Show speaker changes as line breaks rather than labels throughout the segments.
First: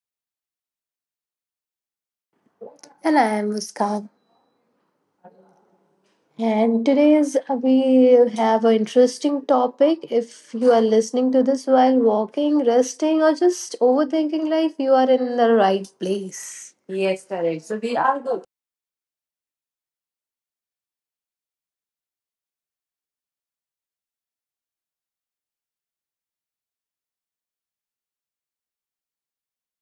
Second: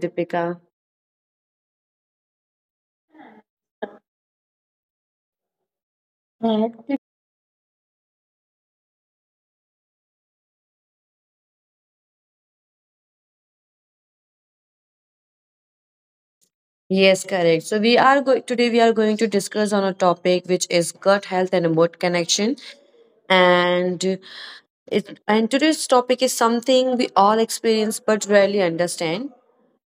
Deepika.
And I am Muskan. And
Correct.
today's we have an interesting topic. If you are listening to this while walking, resting, or just overthinking life, you are in the right place. Yes,
Yes,
correct.
correct. So
So we
we
are
are going
good.
today. We are going to discuss on a topic which is gut health and emote connection. And it and today's topic is something we all experience but rarely understand.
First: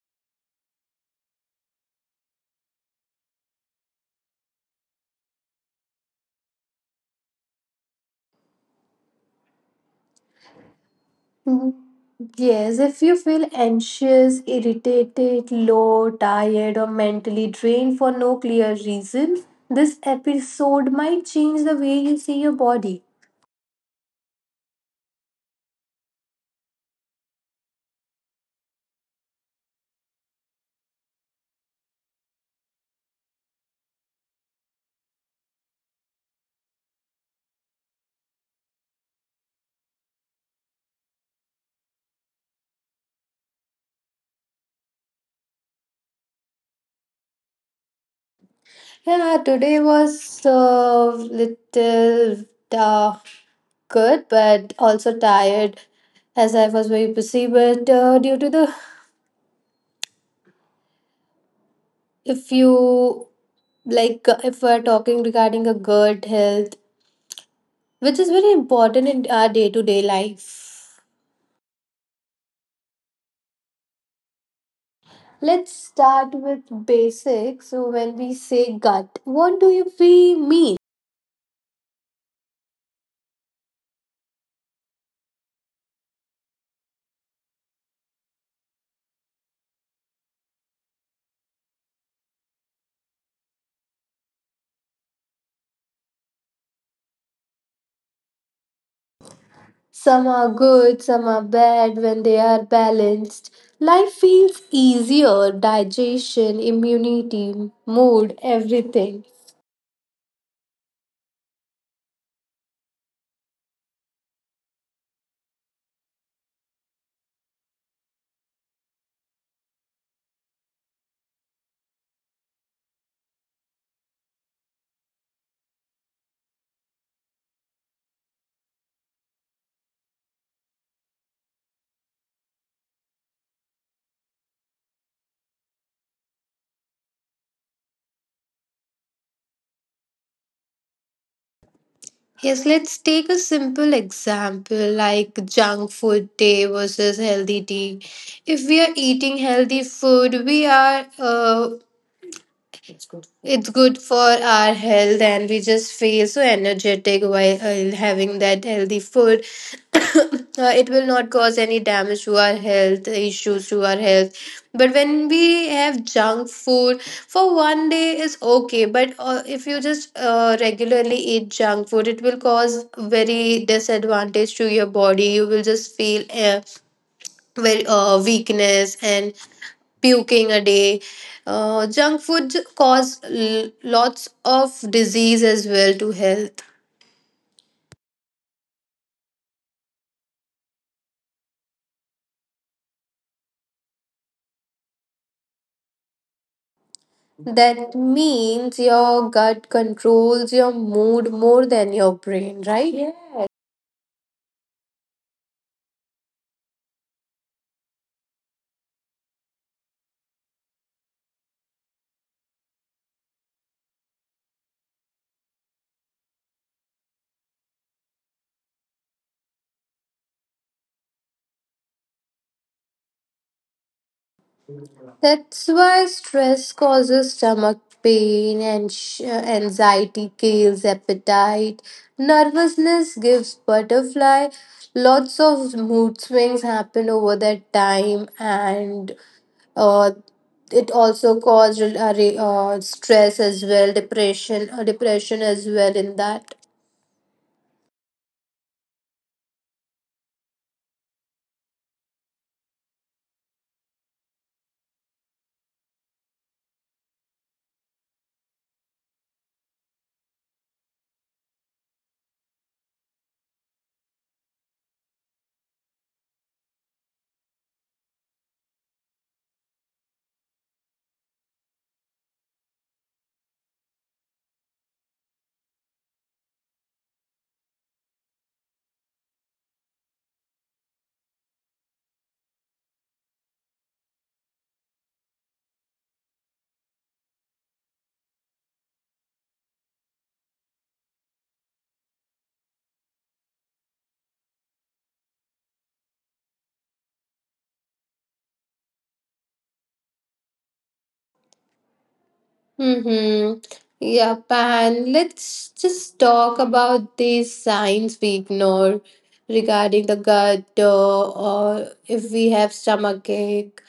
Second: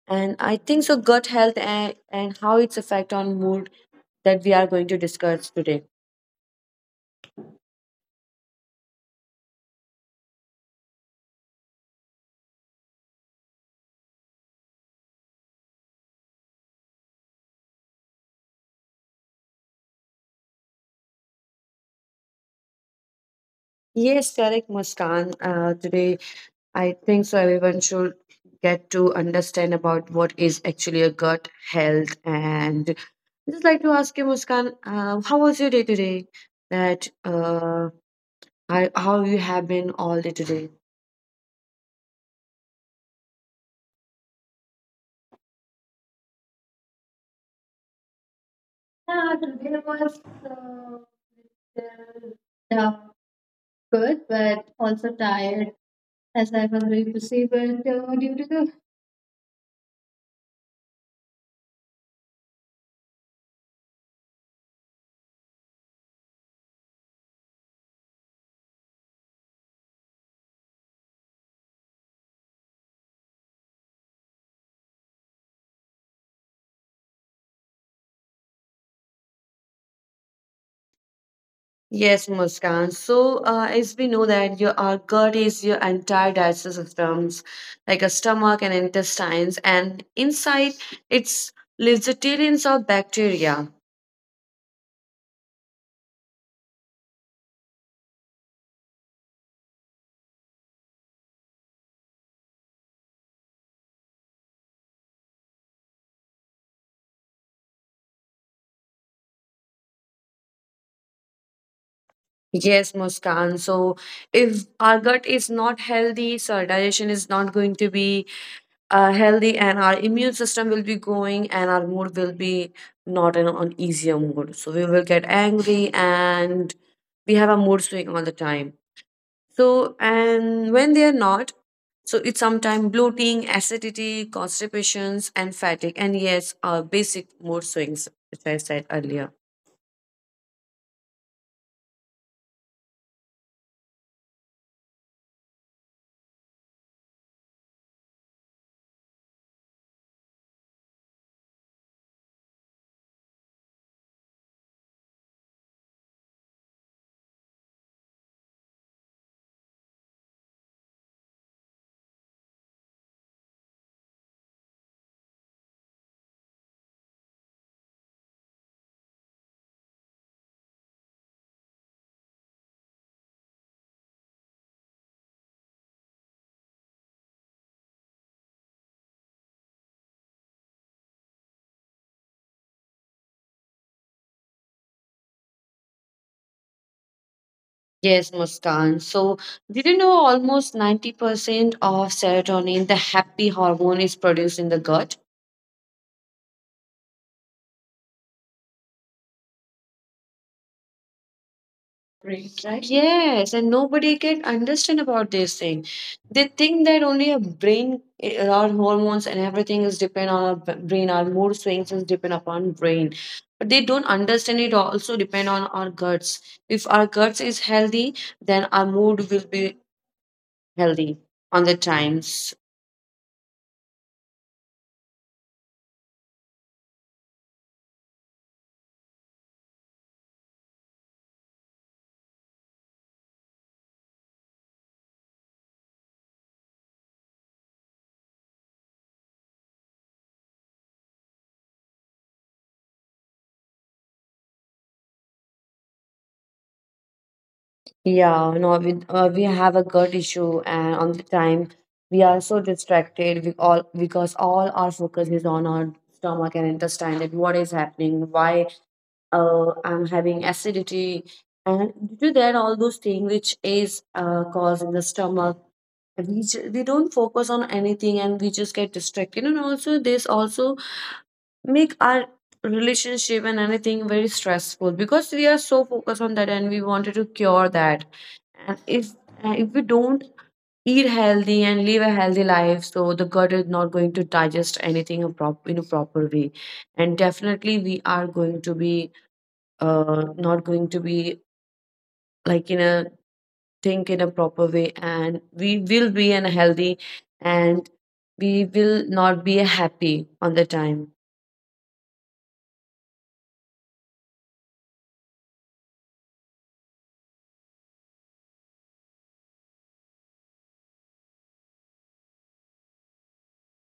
And I think so. Gut health and how its effect on mood that we are going to discuss today.
Mhm. Yes, if you feel anxious, irritated, low, tired, or mentally drained for no clear reason, this episode might change the way you see your body.
Yes, correct, Muskan. Today I think so. Everyone should get to understand about what is actually a gut health. And I just like to ask you, Muskan, how was your day today? That I, how you have been all day today?
Yeah,
Yeah,
nah, today
today was
was
uh, little
little,
tough,
uh,
good,
good,
but
but
also
also
tired
tired
as
as
I
I
was
was very busy.
reviewing.
But due to the, if you like, If we're talking regarding a good health, which is very important in our day to day life. Let's start with basics. So, when we say gut, what do you we mean?
Yes, Muskan. So, as we know that your our gut is your entire digestive systems, like a stomach and intestines, and inside it's ligatures of bacteria.
Some are good, some are bad when they are balanced. Life feels easier digestion, immunity, mood, everything.
Yes, Muskan. So, if our gut is not healthy, so our digestion is not going to be healthy, and our immune system will be going, and our mood will be not in an easier mood. So we will get angry, and we have a mood swing all the time. So, and when they are not, so it's sometimes bloating, acidity, constipations, and fatigue, and yes, basic mood swings, which I said earlier.
Yes, let's take a simple example like junk food day versus healthy tea. If we are eating healthy food, we are it's good for our health, and we just feel so energetic while having that healthy food. It will not cause any damage to our health, issues to our health. But when we have junk food for one day is okay, but if you just regularly eat junk food, it will cause very disadvantage to your body. You will just feel weakness and puking a day. Lots of disease as well to health.
Yes, Muskan. So, did you know almost 90% of serotonin, the happy hormone, is produced in the gut?
That means your gut controls your mood more than your
Right.
brain,
Right?
right? Yeah.
Yes, and nobody can understand about this thing. They think that only a brain, eh, our hormones and everything is depend on our brain. Our mood swings is depend upon brain, but they don't understand it also depend on our guts. If our guts is healthy, then our mood will be healthy on the times.
That's why stress causes stomach pain and anxiety kills appetite. Nervousness gives butterfly. Lots of mood swings happen over that time, and uh, it also caused stress as well, depression, as well in that.
Yeah, no, we have a gut issue, and on the time we are so distracted. We all because all our focus is on our stomach and intestine. That what is happening? Why I'm having acidity, and due to that, all those things which is caused in the stomach. We don't focus on anything, and we just get distracted. And also, this also make our relationship and anything very stressful because we are so focused on that and we wanted to cure that and if we don't eat healthy and live a healthy life so the gut is not going to digest anything a in a proper way and definitely we are going to be not going to be like in a think in a proper way and we will be unhealthy and we will not be happy on the time.
Mm-hmm. Yep, and let's just talk about these signs we ignore regarding the gut, or if we have stomach ache,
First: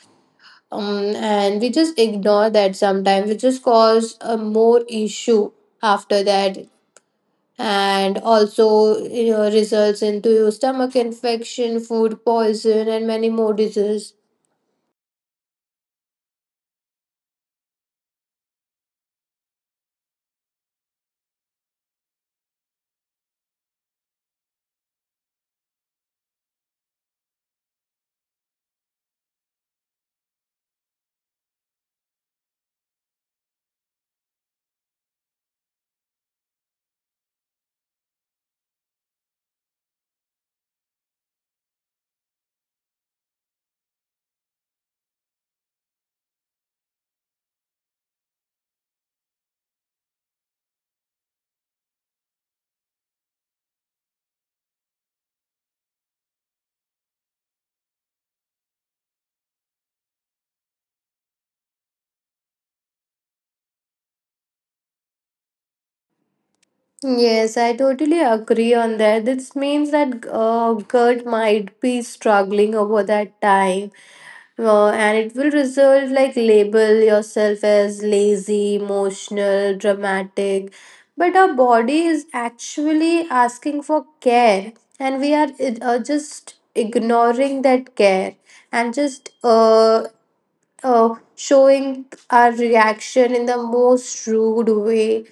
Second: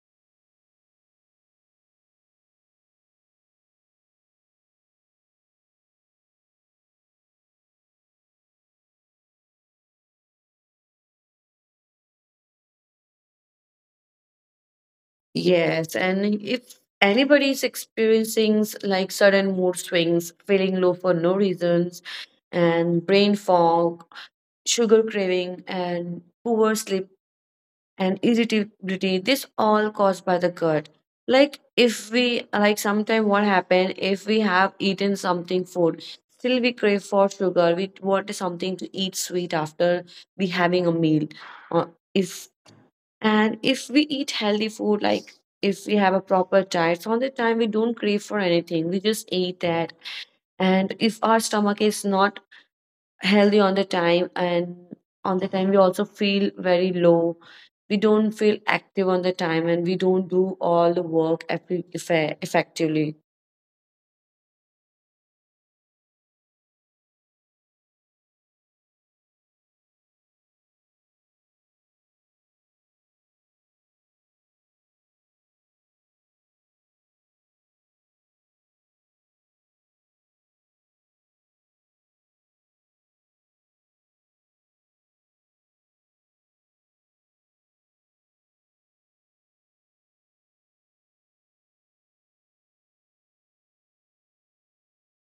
and we just ignore that sometimes, which just cause a more issue after that. And also, results into stomach infection, food poison, and many more diseases.
Yes, and if anybody is experiencing like sudden mood swings, feeling low for no reasons, and brain fog, sugar craving, and poor sleep and irritability, this all caused by the gut. Like if we like sometime what happen if we have eaten something food, still we crave for sugar. We want something to eat sweet after we having a meal. Uh, if and if we eat healthy food, like if we have a proper diet, from the time we don't crave for anything, we just eat that. And if our stomach is not healthy on the time, and on the time we also feel very low, we don't feel active on the time, and we don't do all the work effectively.
Yes, I totally agree on that. This means that gut might be struggling over that time. And it will result like label yourself as lazy, emotional, dramatic. But our body is actually asking for care, and we are just ignoring that care and just showing our reaction in the most rude way,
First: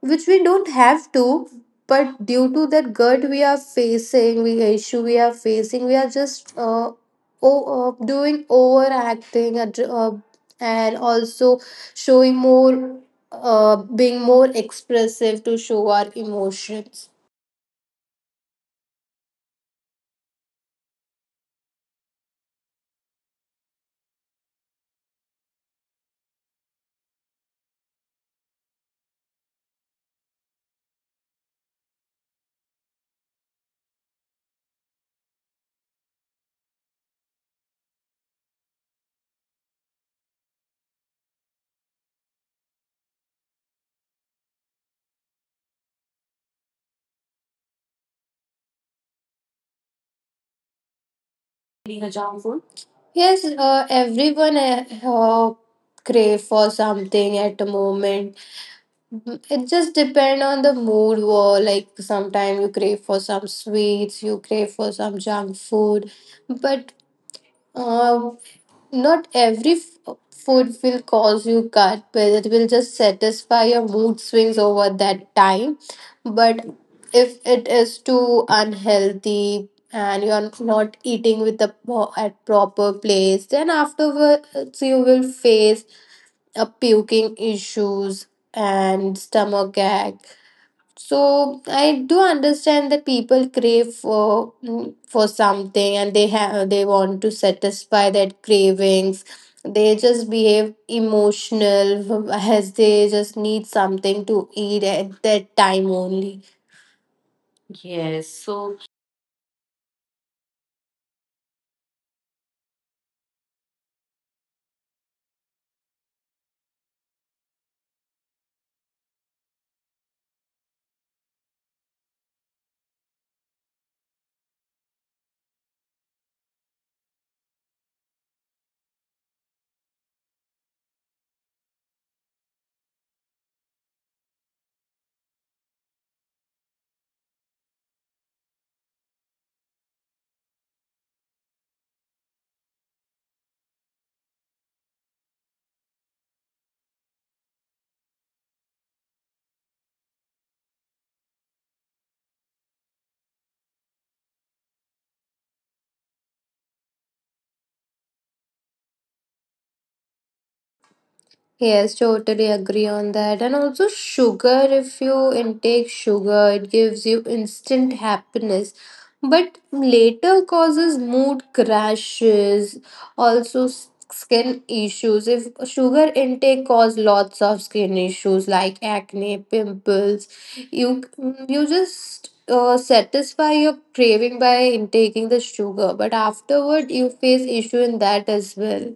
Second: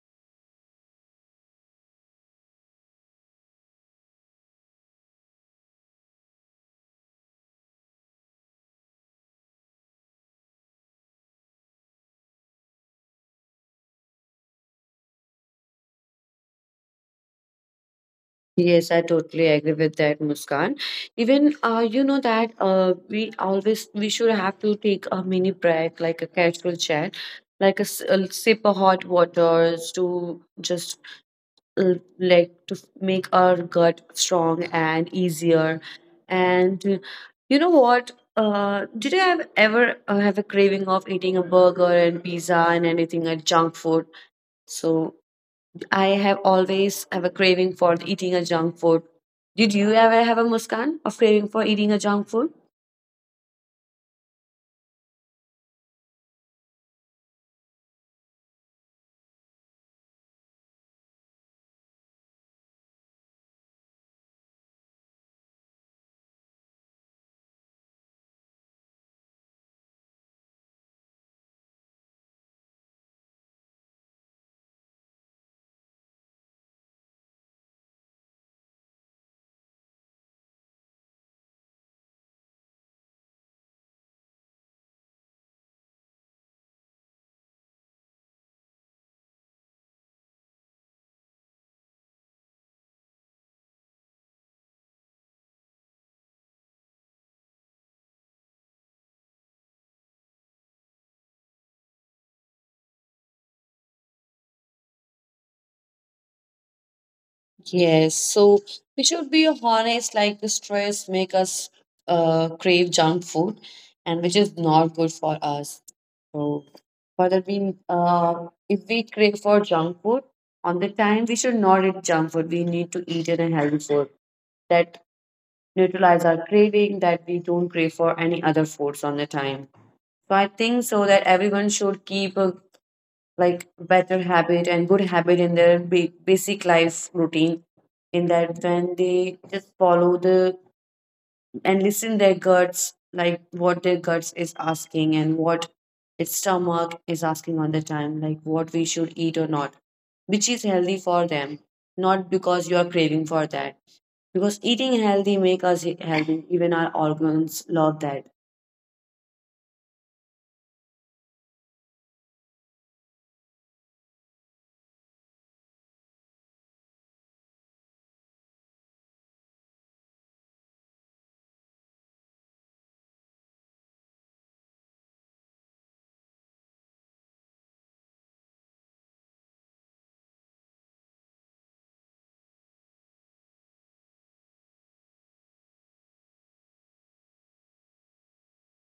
which we don't have to. But due to that gut we are facing, we issue we are facing, we are just o- doing overacting, and also showing more, being more expressive to show our emotions.
Yes, I totally agree with that, Muskan. Even you know that we always we should have to take a mini break, like a casual chat, like a, a sip of hot waters to just uh, like to make our gut strong and easier. And you know what? Did you have ever have a craving of eating a burger and pizza and anything like junk food? So I have always have a craving for eating a junk food. Did you ever have a Muskan of craving for eating
Being
a
a
junk
junk food?
food?
Yes, everyone crave for something at the moment. It just depend on the mood. Or like sometimes you crave for some sweets, you crave for some junk food, but uh, not food will cause you gut. But it will just satisfy your mood swings over that time. But if it is too unhealthy and you're not eating at proper place, then afterwards you will face puking issues and stomach ache. So I do understand that people crave for for something and they want to satisfy that cravings. They just behave emotional as they just need something to eat at that time only. Yes,
Yes, so
so
we should be honest, like the stress make us crave junk food, and which is not good for us. So for that we if we crave for junk food on the time, we should not eat junk food. We need to eat in a healthy food that neutralize our craving that we don't crave for any other foods on the time. So I think so that everyone should keep a like better habit and good habit in their basic life routine. In that when they just follow the and listen their guts, like what their guts is asking and what its stomach is asking on the time, like what we should eat or not, which is healthy for them, not because you are craving for that. Because eating healthy make us healthy. Even our organs love that.
Yes, totally agree on that. And also, sugar, if you intake sugar, it gives you instant happiness, but later causes mood crashes, also s- skin issues. If sugar intake cause lots of skin issues like acne, pimples, you you just satisfy your craving by intaking the sugar, but afterward you face issue in that as well.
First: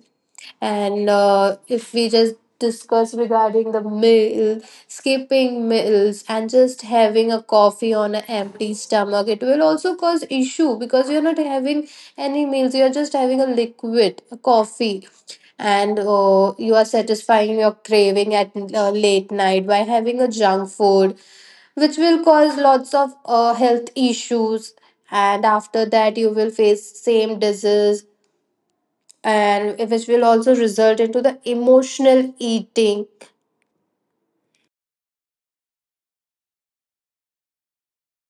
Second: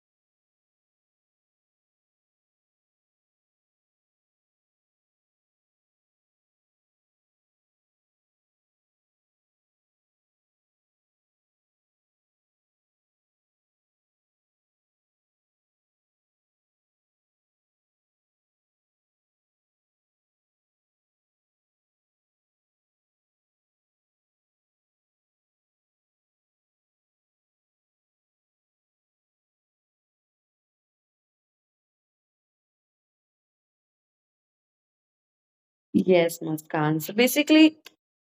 And if we just discuss regarding the meal, skipping meals, and just having a coffee on an empty stomach, it will also cause issue because you're not having any meals. You're just having a liquid, a coffee, and you are satisfying your craving at late night by having a junk food which will cause lots of health issues and after that you will face same disease and which will also result into the emotional eating
Yes, Muskan. So basically,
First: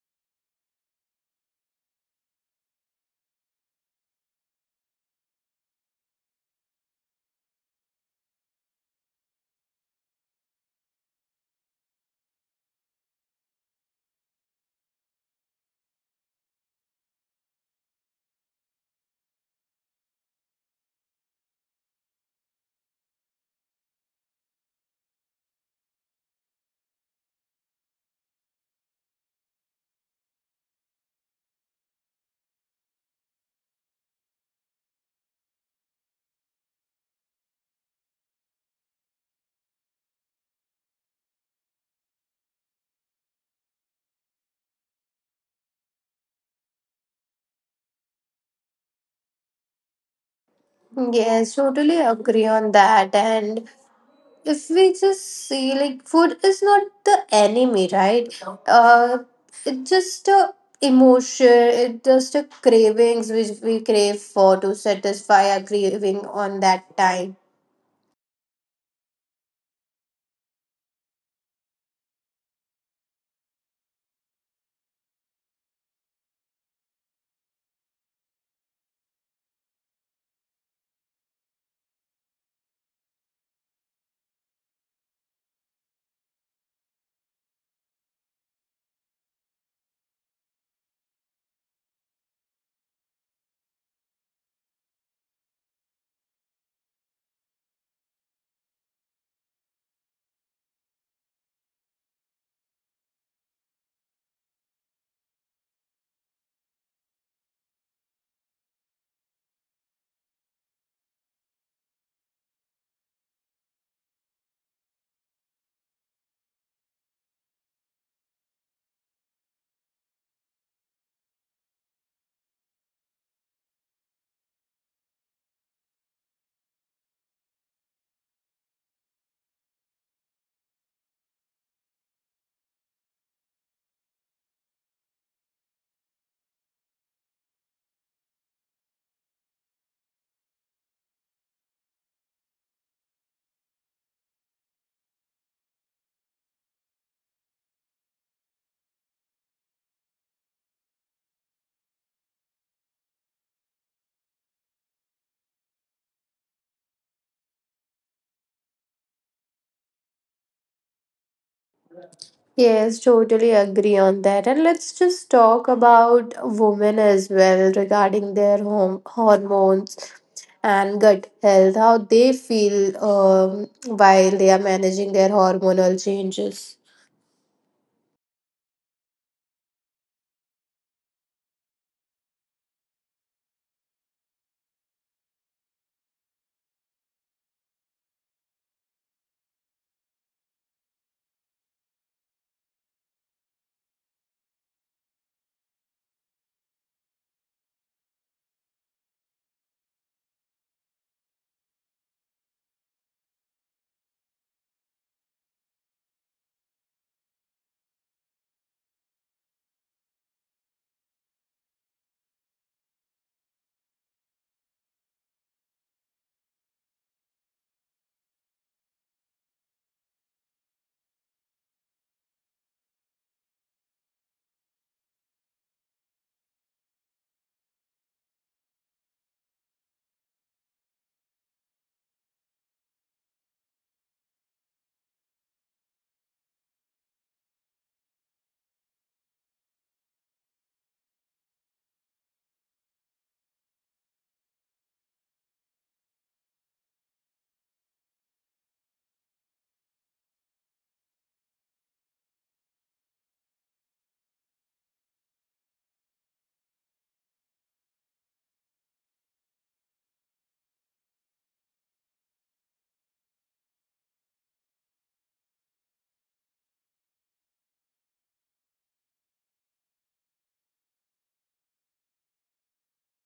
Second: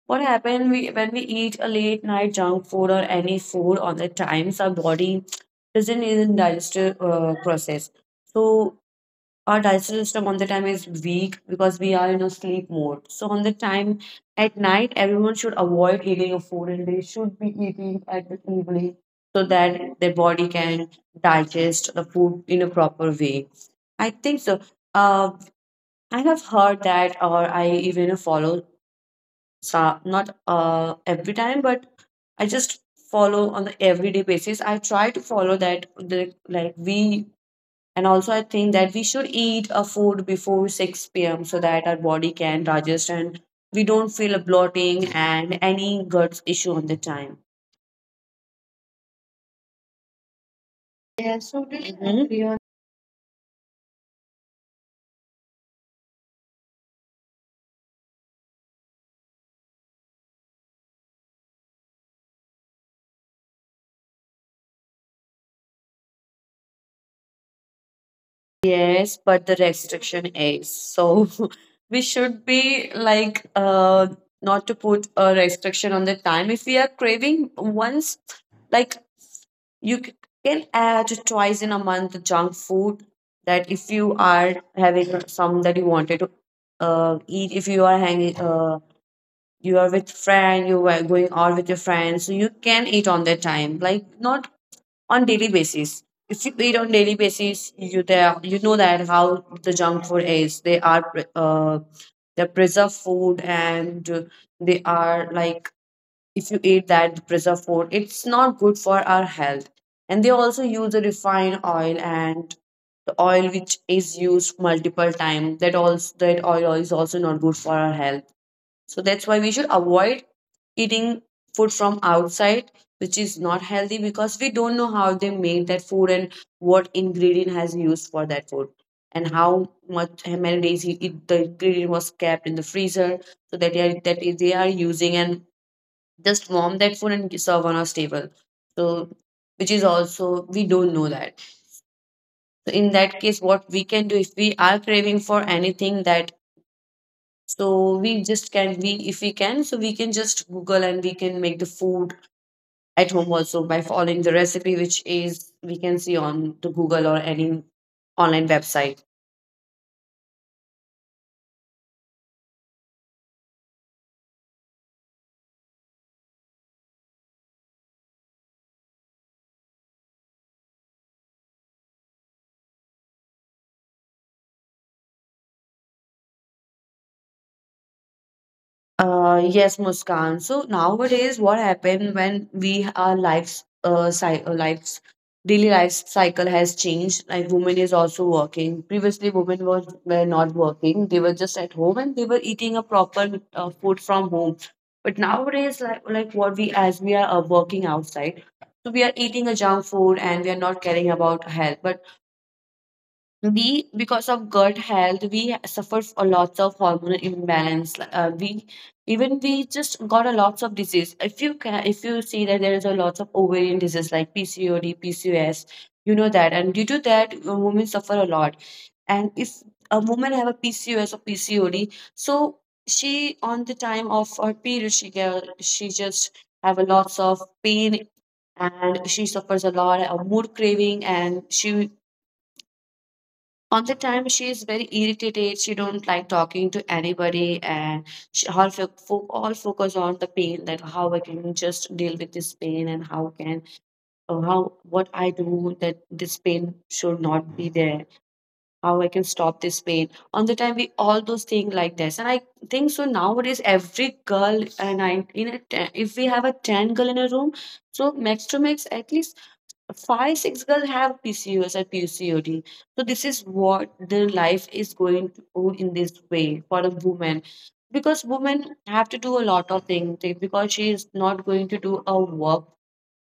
what happened we, when we eat a late night junk food or any food on the times, our body doesn't even digestive process. So our digestive system on the time is weak because we are in a sleep mode. So on the time at night, everyone should avoid eating a food and they should be eating at the evening so that their body can digest the food in a proper way. I think so. Uh, I have heard that, or I even follow so not every time but I just follow on the everyday basis I try to follow that the, like we and also I think that we should eat a food before 6 p.m. so that our body can digest and we don't feel a bloating and any gut issue on the time. Yeah,
yes,
so do you,
totally
mhm, agree
agree
on?
on that. And if we just see, like, food is not the enemy, right? It's just a emotion, it's just a cravings which we crave for to satisfy our craving on that time.
Yes, but the restriction is so we should be like not to put a restriction on the time if we are craving once, like you c- can add twice in a month junk food that if you are having some that you wanted to eat if you are hanging you are with friend you are going out with your friends so you can eat on that time like not on daily basis. If you eat on daily basis you there you know that how the junk food is they're preserved food and they are like if you eat that preserved food it's not good for our health and they also use a refined oil and the oil which is used multiple times that also that oil is also not good for our health so that's why we should avoid eating food from outside which is not healthy because we don't know how they made that food and what ingredient has used for that food and how much how many days the ingredient was kept in the freezer so that they are using and just warm that food and serve on our table. So, which is also, we don't know that. So, in that case, what we can do if we are craving for anything that, so we just can, we, if we can, so we can just Google and we can make the food at home also by following the recipe, which is we can see on the Google or any online website.
Yes, totally agree on that. And let's just talk about women as well regarding their home hormones and gut health, how they feel, while they are managing their hormonal changes.
Yes, Muskan. So nowadays, what happened when we our lives, cy lives, daily life cycle has changed. Like women is also working. Previously, women was were not working. They were just at home and they were eating a proper food from home. But nowadays, like what we as we are working outside, so we are eating a junk food and we are not caring about health. But we, because of gut health, we suffer a lots of hormonal imbalance. Like, uh, we even we just got a lots of disease. If you can, if you see that, there is a lots of ovarian disease like PCOD, PCOS, you know that. And due to that, women suffer a lot. And if a woman have a PCOS or PCOD, so she, on the time of her period, she just have a lots of pain. And she suffers a lot of mood craving, and she, on the time, she is very irritated, she don't like talking to anybody. And she, all, fo- fo- all focus on the pain, that how I can just deal with this pain, and how can, or how, what I do that this pain should not be there, how I can stop this pain on the time, we all those things like this. And I think so nowadays every girl, and I in a ten, if we have a 10 girl in a room, so max to max, at least 5, 6 girls have PCOS or PCOD. So this is what their life is going to go, in this way, for a woman. Because women have to do a lot of things. Because she is not going to do a work,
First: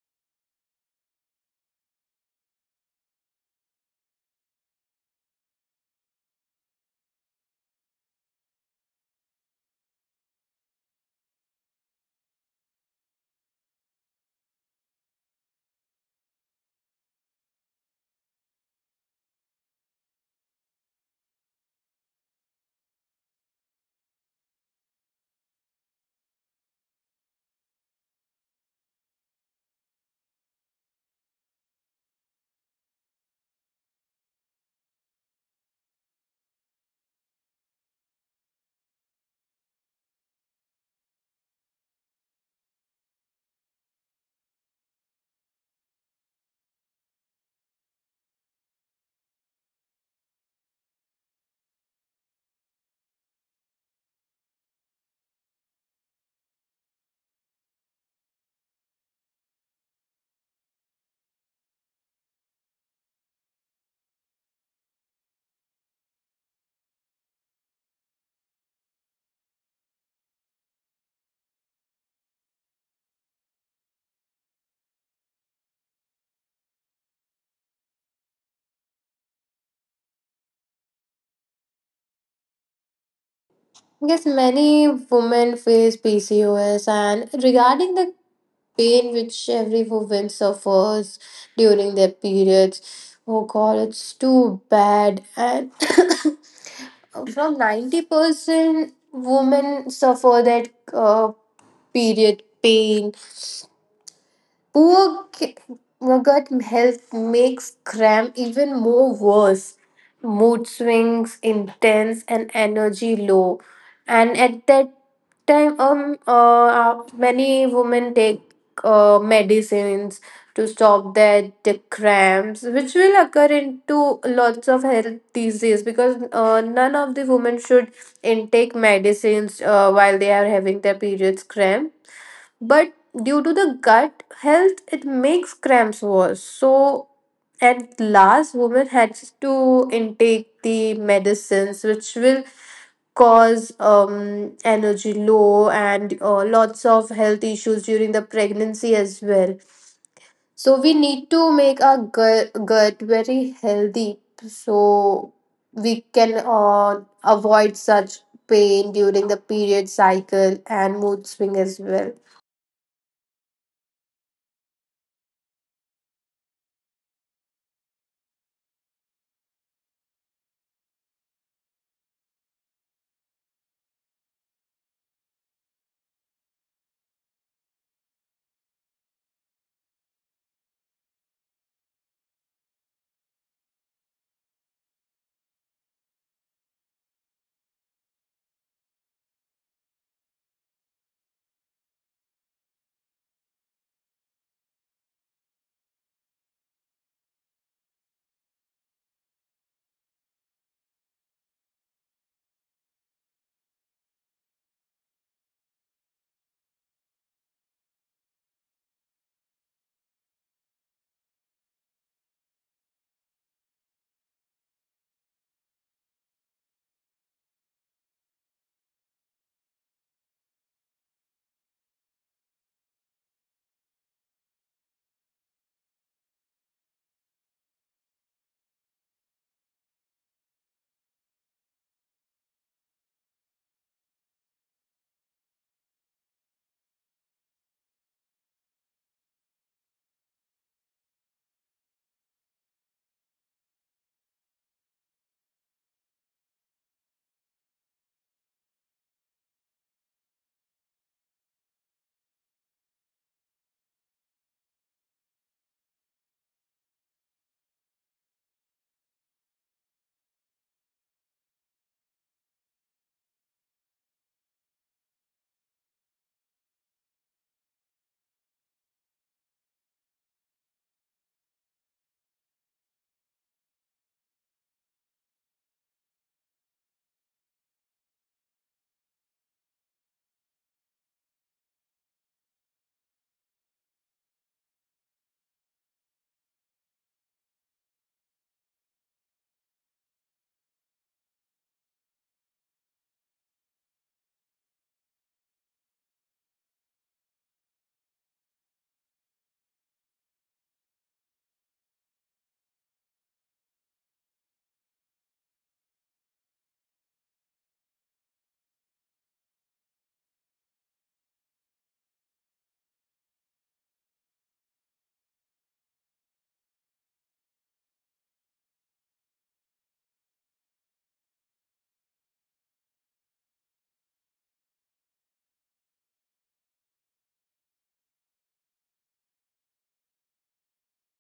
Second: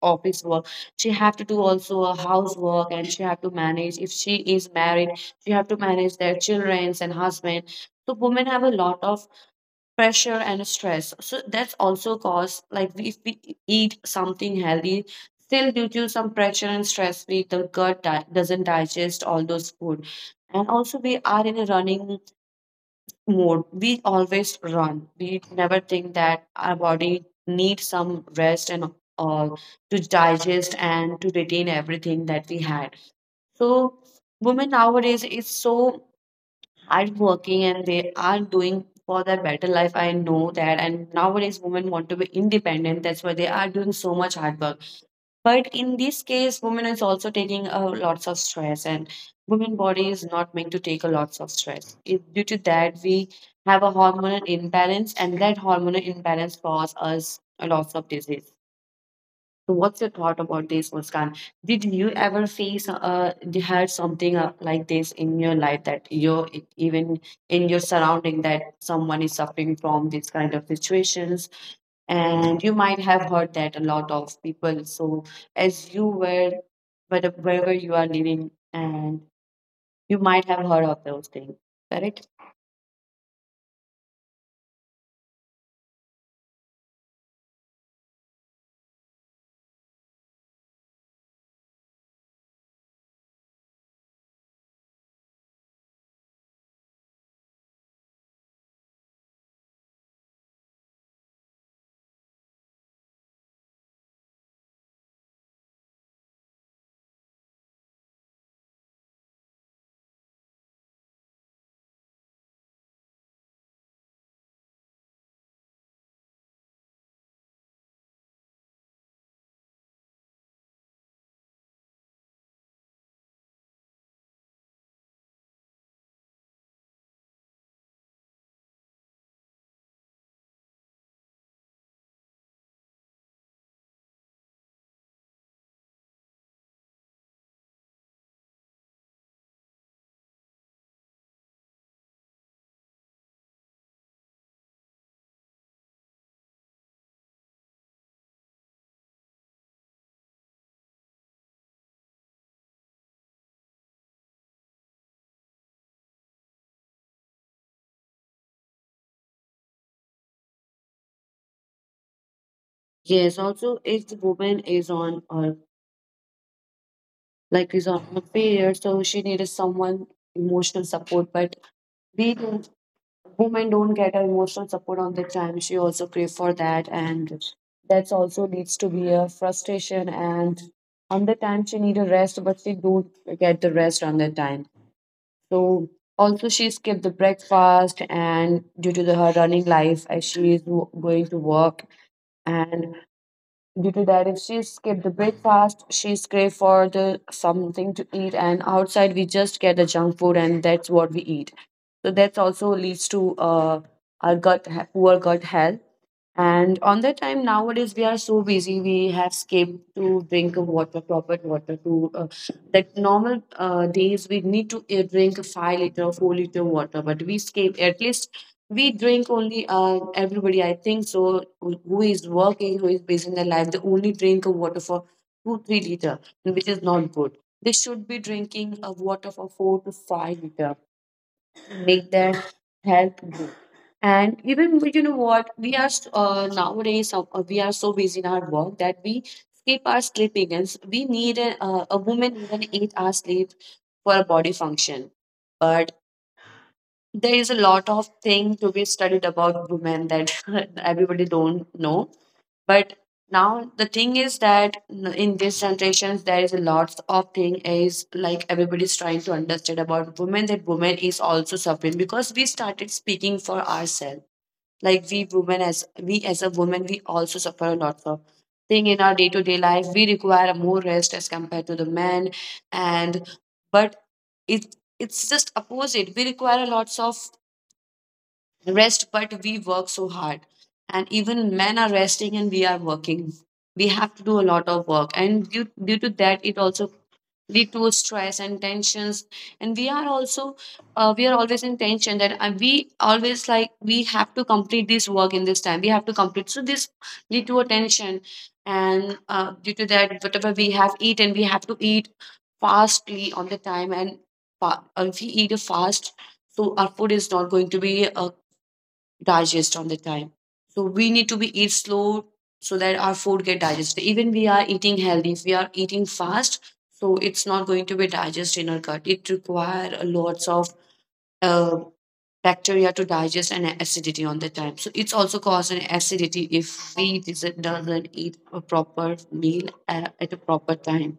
office work, she have to do also a housework. And she have to manage, if she is married, she have to manage their childrens and husband. So women have a lot of pressure and stress. So that's also cause, like if we eat something healthy, still due to some pressure and stress, we the gut di- doesn't digest all those food. And also we are in a running mode. We always run. We never think that our body needs some rest and all, to digest and to retain everything that we had. So women nowadays is so, are working, and they are doing for their better life. I know that. And nowadays, women want to be independent. That's why they are doing so much hard work. But in this case, women is also taking lots of stress. And women body is not meant to take a lots of stress. It, due to that, we have a hormonal imbalance, and that hormonal imbalance cause us a lots of disease. So what's your thought about this, Muskan? Did you ever face you had something like this in your life, that you even in your surrounding, that someone is suffering from these kind of situations? And you might have heard that a lot of people. So as you were, but wherever you are living, and you might have heard of those things, correct?
Yes, many women face PCOS, and regarding the pain which every woman suffers during their periods, oh god, it's too bad. And around 90% women suffer that uh, period pain. Poor ki- gut health makes cramp even more worse. Mood swings, intense, and energy low. And at that time, many women take medicines to stop their the cramps, which will occur into lots of health disease because none of the women should intake medicines while they are having their periods cramp, but due to the gut health it makes cramps worse. So at last women had to intake the medicines which will cause, energy low and lots of health issues during the pregnancy as well. So we need to make our gut very healthy so we can avoid such pain during the period cycle and mood swing as well.
Yes, also if the woman is on, or like is on her period, so she needs someone emotional support, but we women don't get an emotional support. On the time she also crave for that, and that's also leads to be a frustration. And on the time she need a rest, but she don't get the rest on the time. So also she skipped the breakfast, and due to the, her running life, as she is going to work. And due to that, if she skipped the breakfast, she's crave for the something to eat, and outside we just get the junk food, and that's what we eat. So that's also leads to our poor gut health. And on that time, nowadays we are so busy, we have escaped to drink of water, proper water. To That normal days we need to drink 5 liter, 4 liter water, but we escape at least. We drink only everybody, I think so. Who is working, who is busy in their life, they only drink of water for two, 3 liter, which is not good. They should be drinking of water for 4 to 5 liter, make their health good. And you know what we are nowadays, we are so busy in our work that we skip our sleeping. And we need a woman need an 8 hour sleep for a body function. But there is a lot of thing to be studied about women that everybody don't know. But now the thing is that, in these generations, there is a lots of thing is, like everybody's trying to understand about women, that women is also suffering, because we started speaking for ourselves. Like we women as, we as a woman, we also suffer a lot of thing in our day to day life. We require more rest as compared to the men. And but it, it's just opposite, we require a lots of rest, but we work so hard. And even men are resting and we are working. We have to do a lot of work. And due to that, it also lead to stress and tensions. And we are also, we are always in tension, that we always like, we have to complete this work in this time, we have to complete. So this lead to a tension. And due to that, whatever we have eaten, we have to eat fastly on the time. And if we eat a fast, so our food is not going to be digest on the time. So we need to be eat slow, so that our food get digested. Even we are eating healthy, if we are eating fast, so it's not going to be digested in our gut. It require a lots of uh, bacteria to digest, and acidity on the time. So it's also cause an acidity if we doesn't eat a proper meal at a proper time.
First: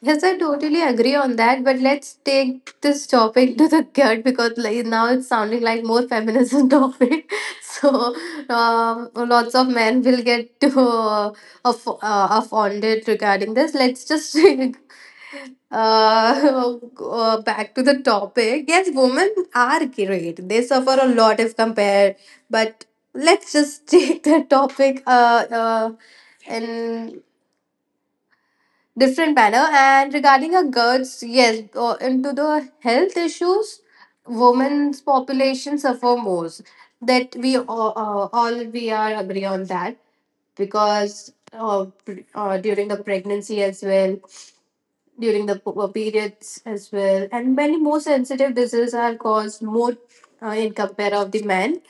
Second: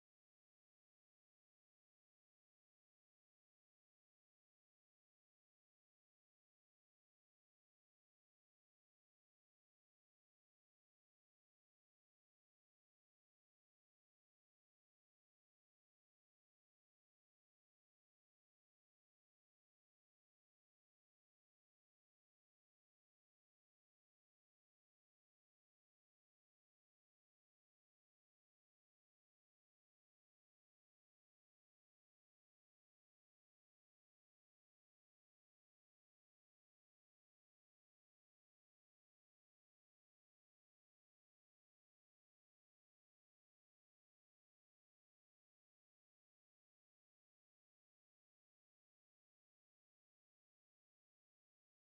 Yes, I totally agree on that, but let's take this topic to the gut because like now it's sounding like more feminism topic. So, lots of men will get to offended regarding this. Let's just go back to the topic. Yes, women are great. They suffer a lot if compared, but let's just take the topic and different manner. And regarding a girls, yes, into the health issues, women's population suffer most. That we all, all we are agree on that because during the pregnancy as well, during the periods as well. And many more sensitive diseases are caused more in compare of the men.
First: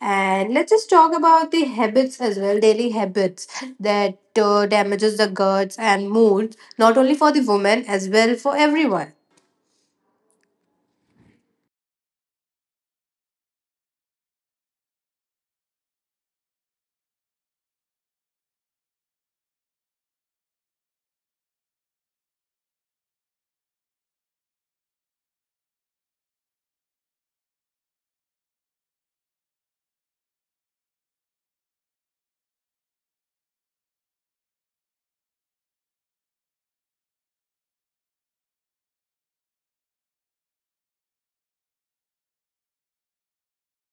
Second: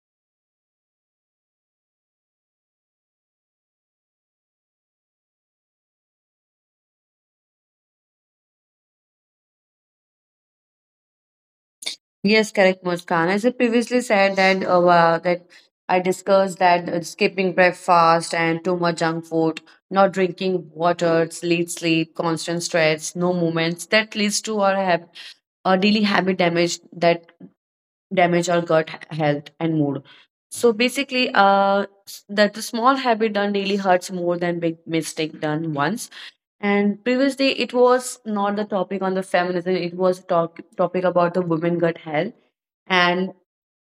And let's just talk about the habits as well, daily habits that damages the guts and mood, not only for the women as well for everyone.
Yes, correct, Muskan. As I previously said that that I discussed that, skipping breakfast and too much junk food, not drinking water, late sleep, constant stress, no movements, that leads to our hab our daily habit damage, that damage our health and mood. So basically, that the small habit done daily hurts more than big mistake done once. And previously, it was not the topic on the feminism; it was talk topic about the women gut health. And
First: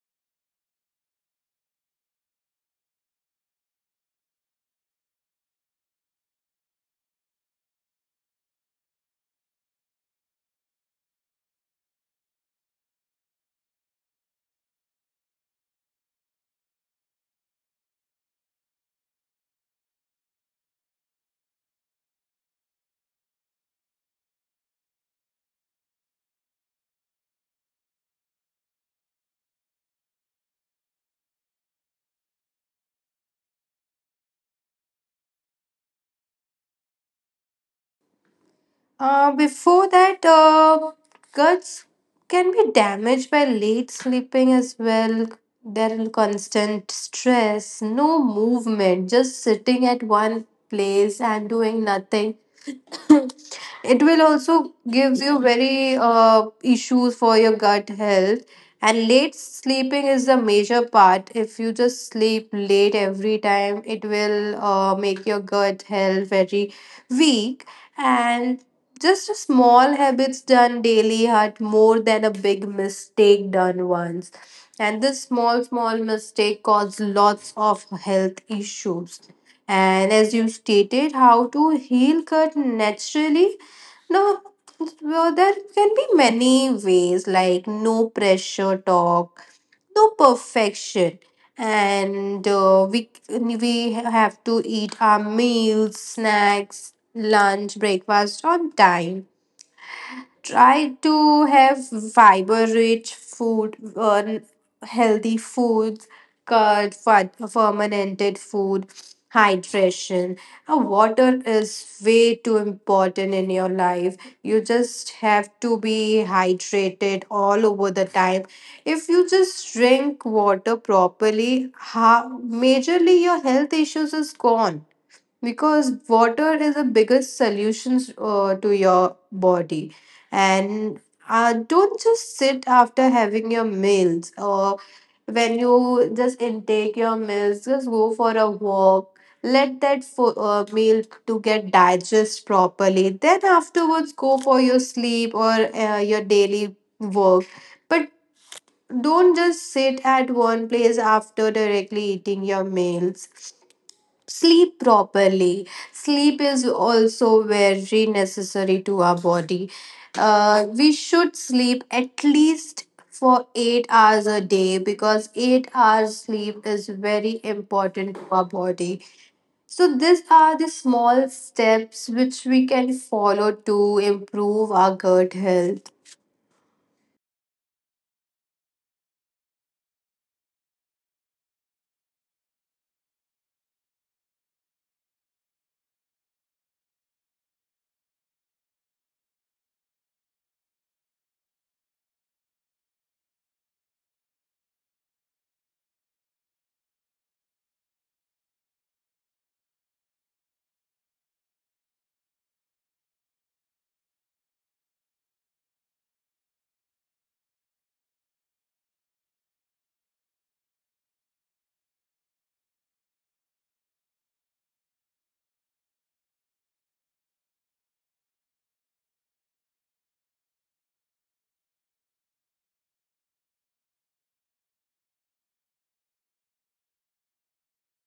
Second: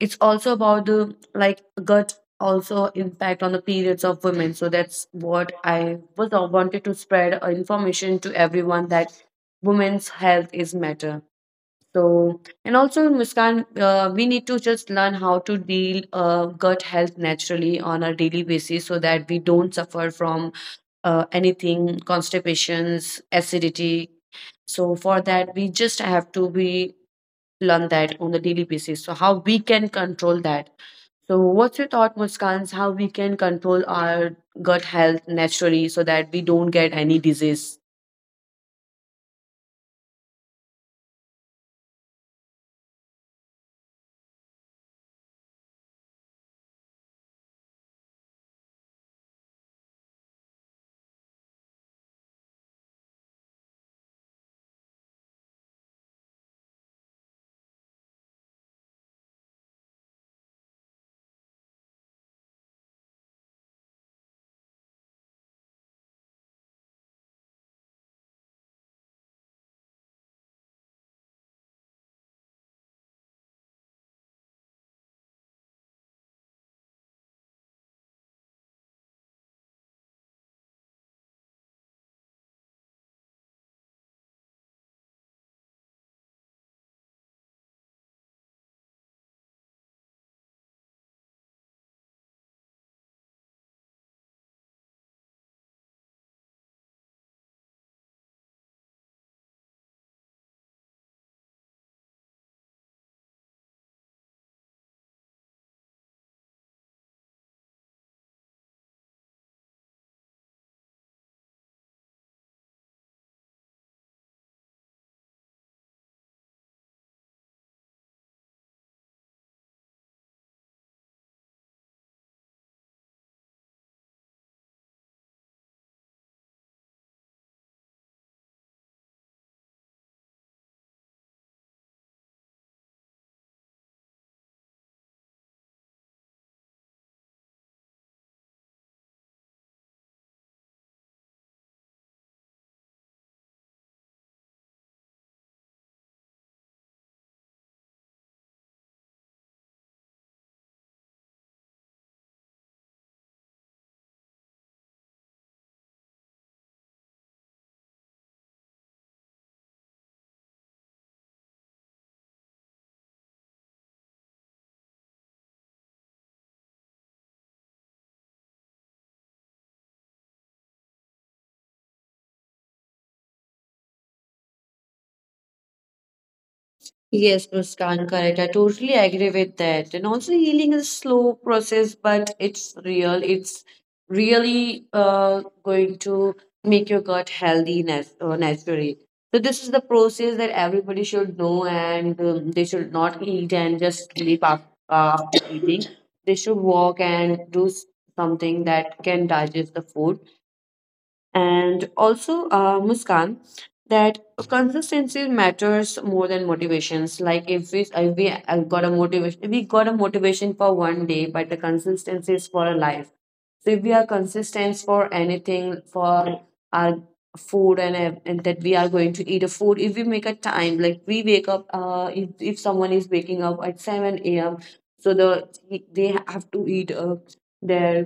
it's also about the, like, gut also impact on the periods of women. So that's what I wanted to spread information to everyone, that women's health is matter. So and also, Muskan, we need to just learn how to deal gut health naturally on a daily basis, so that we don't suffer from anything, constipations, acidity. So for that, we just have to be learn that on the daily basis, so how we can control that. So what's your thought, Muskan, how we can control our gut health naturally, so that we don't get any disease?
Before that, guts can be damaged by late sleeping as well. There is constant stress, no movement, just sitting at one place and doing nothing. It will also gives you very issues for your gut health. And late sleeping is the major part. If you just sleep late every time, it will make your gut health very weak. And just a small habits done daily hurt more than a big mistake done once. And this small small mistake cause lots of health issues. And as you stated, how to heal cut naturally. Now, well, there can be many ways like no pressure talk, no perfection. And we have to eat our meals, snacks, lunch, breakfast on time. Try to have fiber rich food, healthy foods, curd, fermented food, hydration. Water is way too important in your life. You just have to be hydrated all over the time. If you just drink water properly, how majorly your health issues is gone because water is the biggest solutions to your body. And don't just sit after having your meals. Or when you just intake your meals, just go for a walk, let that meal to get digest properly, then afterwards go for your sleep or your daily work. But don't just sit at one place after directly eating your meals. Sleep properly, sleep is also very necessary to our body. We should sleep at least for 8 hours a day because 8 hours sleep is very important to our body. So these are the small steps which we can follow to improve our gut health.
Yes, Muskan, correct. I totally agree with that. And also, healing is slow process, but it's real. It's really going to make your gut healthy naturally. So this is the process that everybody should know, and they should not eat and just sleep after, after eating. They should walk and do something that can digest the food. And also, Muskan, that consistency matters more than motivations. Like if we got a motivation, we got a motivation for one day, but the consistency is for a life. So if we are consistent for anything for our food, and and that we are going to eat a food, if we make a time, like we wake up if someone is waking up at 7 a.m, so the, they have to eat their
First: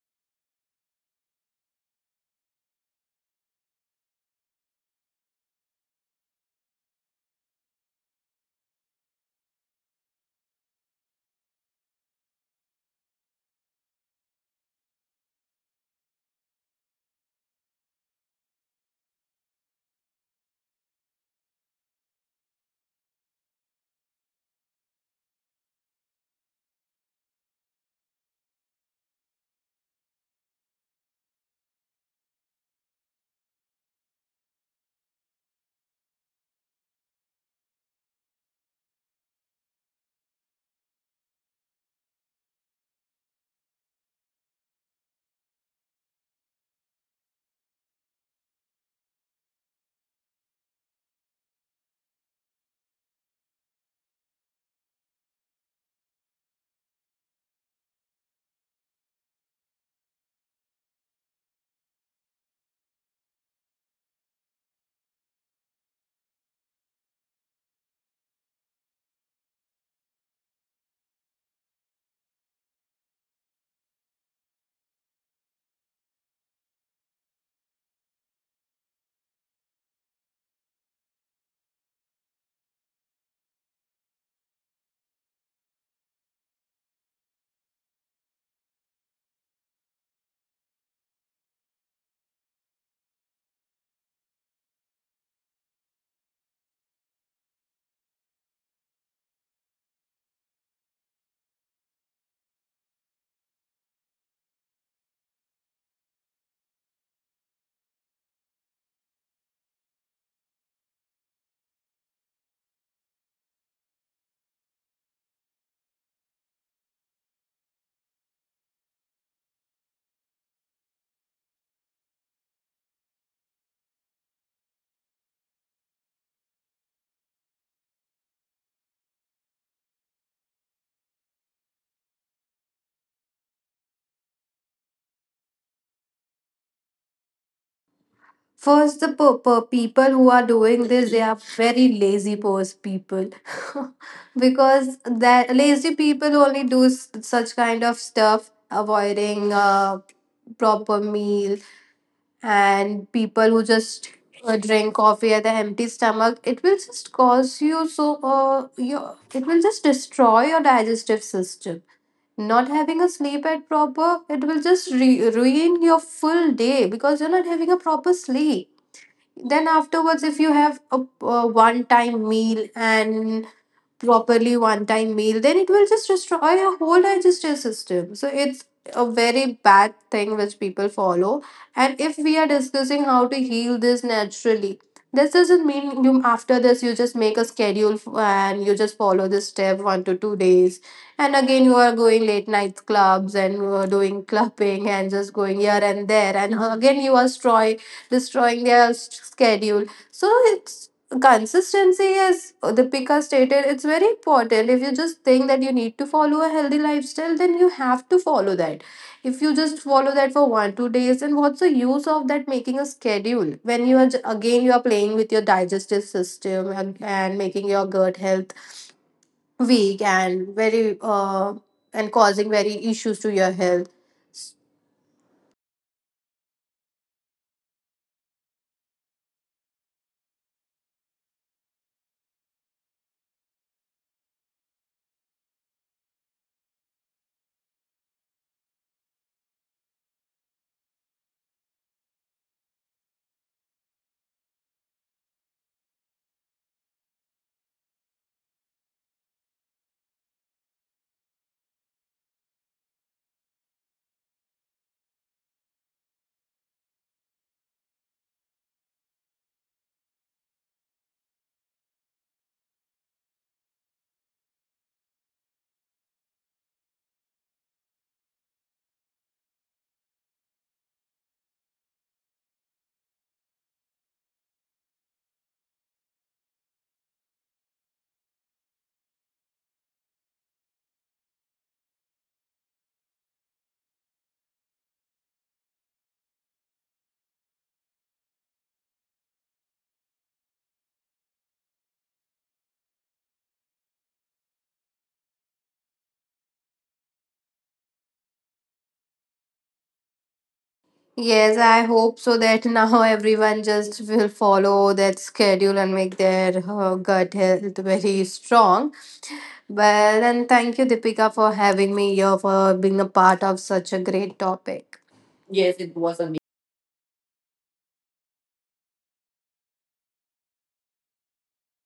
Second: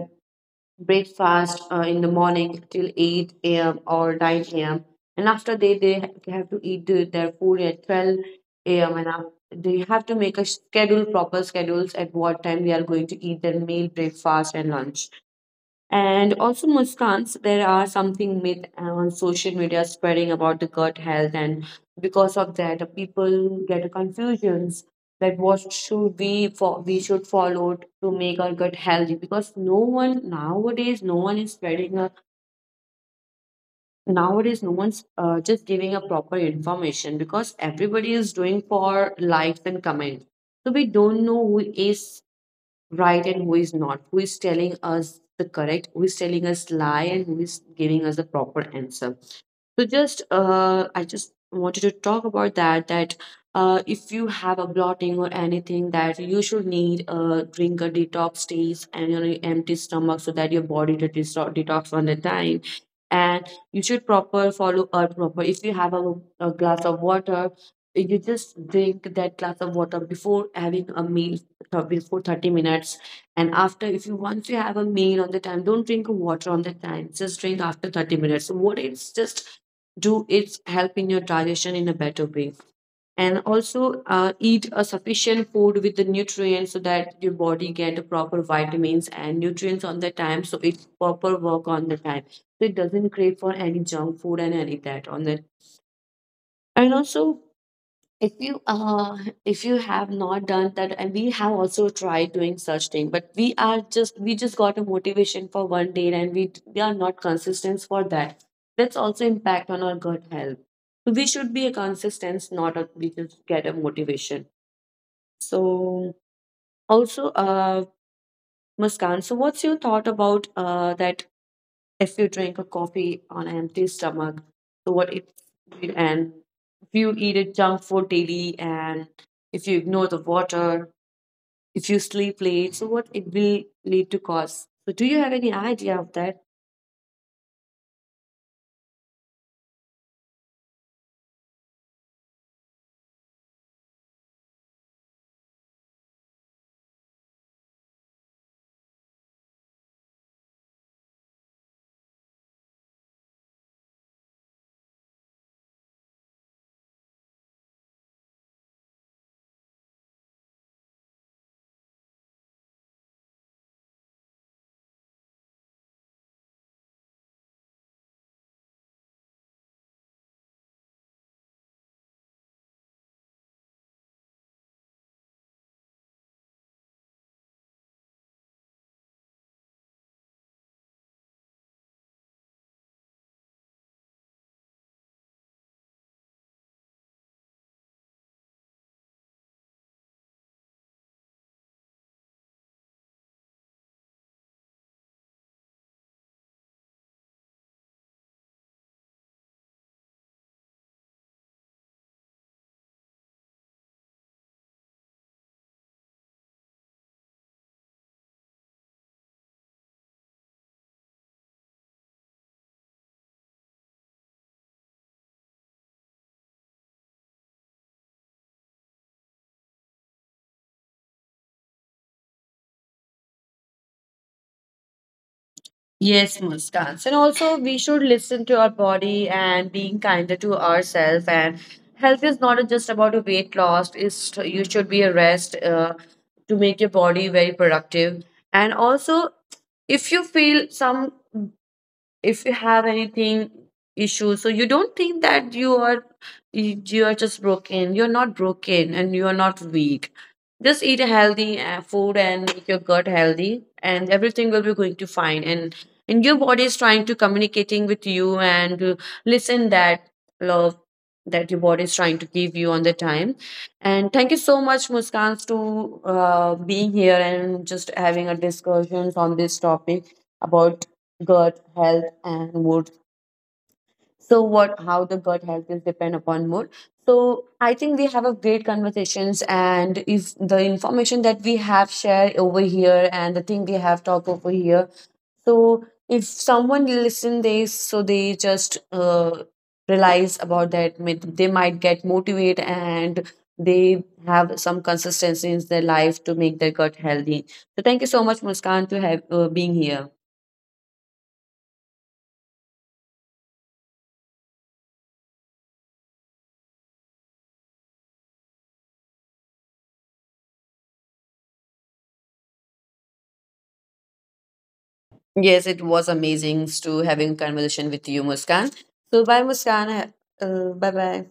breakfast in the morning till 8 a.m. or 9 a.m. And after they, have to eat the, their food at 12 a.m. And they have to make a schedule, proper schedules, at what time they are going to eat their meal, breakfast, and lunch. And also, Muskans, there are something myth on social media spreading about the gut health. And because of that, people get confusions, that what should we for, we should follow, to make our gut healthy. Because no one nowadays, no one is spreading a nowadays, no one's just giving a proper information, because everybody is doing for likes and comments. So we don't know who is right and who is not, who is telling us the correct, who is telling us lie, and who is giving us the proper answer. So just I just wanted to talk about that, that if you have a blotting or anything, that you should need drink a detox teas and on an empty stomach, so that your body to detox on the time. And you should proper follow a proper, if you have a glass of water, you just drink that glass of water before having a meal, before 30 minutes. And after, if you once you have a meal on the time, don't drink water on the time, just drink after 30 minutes. So what it's just do, it's help in your digestion in a better way. And also, eat a sufficient food with the nutrients, so that your body get a proper vitamins and nutrients on the time, so it's proper work on the time. So it doesn't crave for any junk food and any that on that. And also, if you uh if you have not done that, and we have also tried doing such thing, but we are just, we just got a motivation for one day, and we are not consistent for that. That's also impact on our gut health. So we should be a consistent, not a we just get a motivation. So also Muskan, so what's your thought about that, if you drink a coffee on an empty stomach, so what it, and if you eat a junk food daily, and if you ignore the water, if you sleep late, so what it will lead to cause. So do you have any idea of that?
First, the people who are doing this, they are very people because that lazy people only do such kind of stuff, avoiding proper meal. And people who just drink coffee at an empty stomach, it will just cause you so your it will just destroy your digestive system. Not having a sleep at proper, it will just ruin your full day because you're not having a proper sleep. Then afterwards if you have a one time meal and properly one time meal, then it will just destroy your whole digestive system. So it's a very bad thing which people follow. And if we are discussing how to heal this naturally, this doesn't mean you after this you just make a schedule and you just follow this step one to two days and again you are going late night clubs and you are doing clubbing and just going here and there and again you are destroying their schedule. So it's consistency, as the Deepika stated, it's very important. If you just think that you need to follow a healthy lifestyle, then you have to follow that. If you just follow that for one two days, and what's the use of that making a schedule when you are again you are playing with your digestive system, and making your gut health weak and very and causing very issues to your health.
Yes, Muskans. And also, we should listen to our body, and being kinder to ourselves. And health is not just about a weight loss, it's you should be a rest to make your body very productive. And also, if you feel some, if you have anything issue, so you don't think that you are, you are just broken, you're not broken and you're not weak. Just eat a healthy food and make your gut healthy, and everything will be going to fine. And your body is trying to communicating with you, and listen that love that your body is trying to give you on the time. And thank you so much, Muskan, to being here and just having a discussion on this topic about gut health and mood. So what, how the gut health is depend upon mood. So I think we have a great conversations. And if the information that we have shared over here, and the thing we have talked over here, so if someone listen this, so they just realize about that, they might get motivated, and they have some consistency in their life to make their gut healthy. So thank you so much, Muskan, to have being here.
Yes, I hope so that now everyone just will follow that schedule and make their gut health very strong. Well, and thank you, Deepika, for having me here, for being a part of such a great topic. Yes, it was
Yes, it
amazing.
was amazing to having conversation with you, Muskan. So bye, Muskan. Bye bye.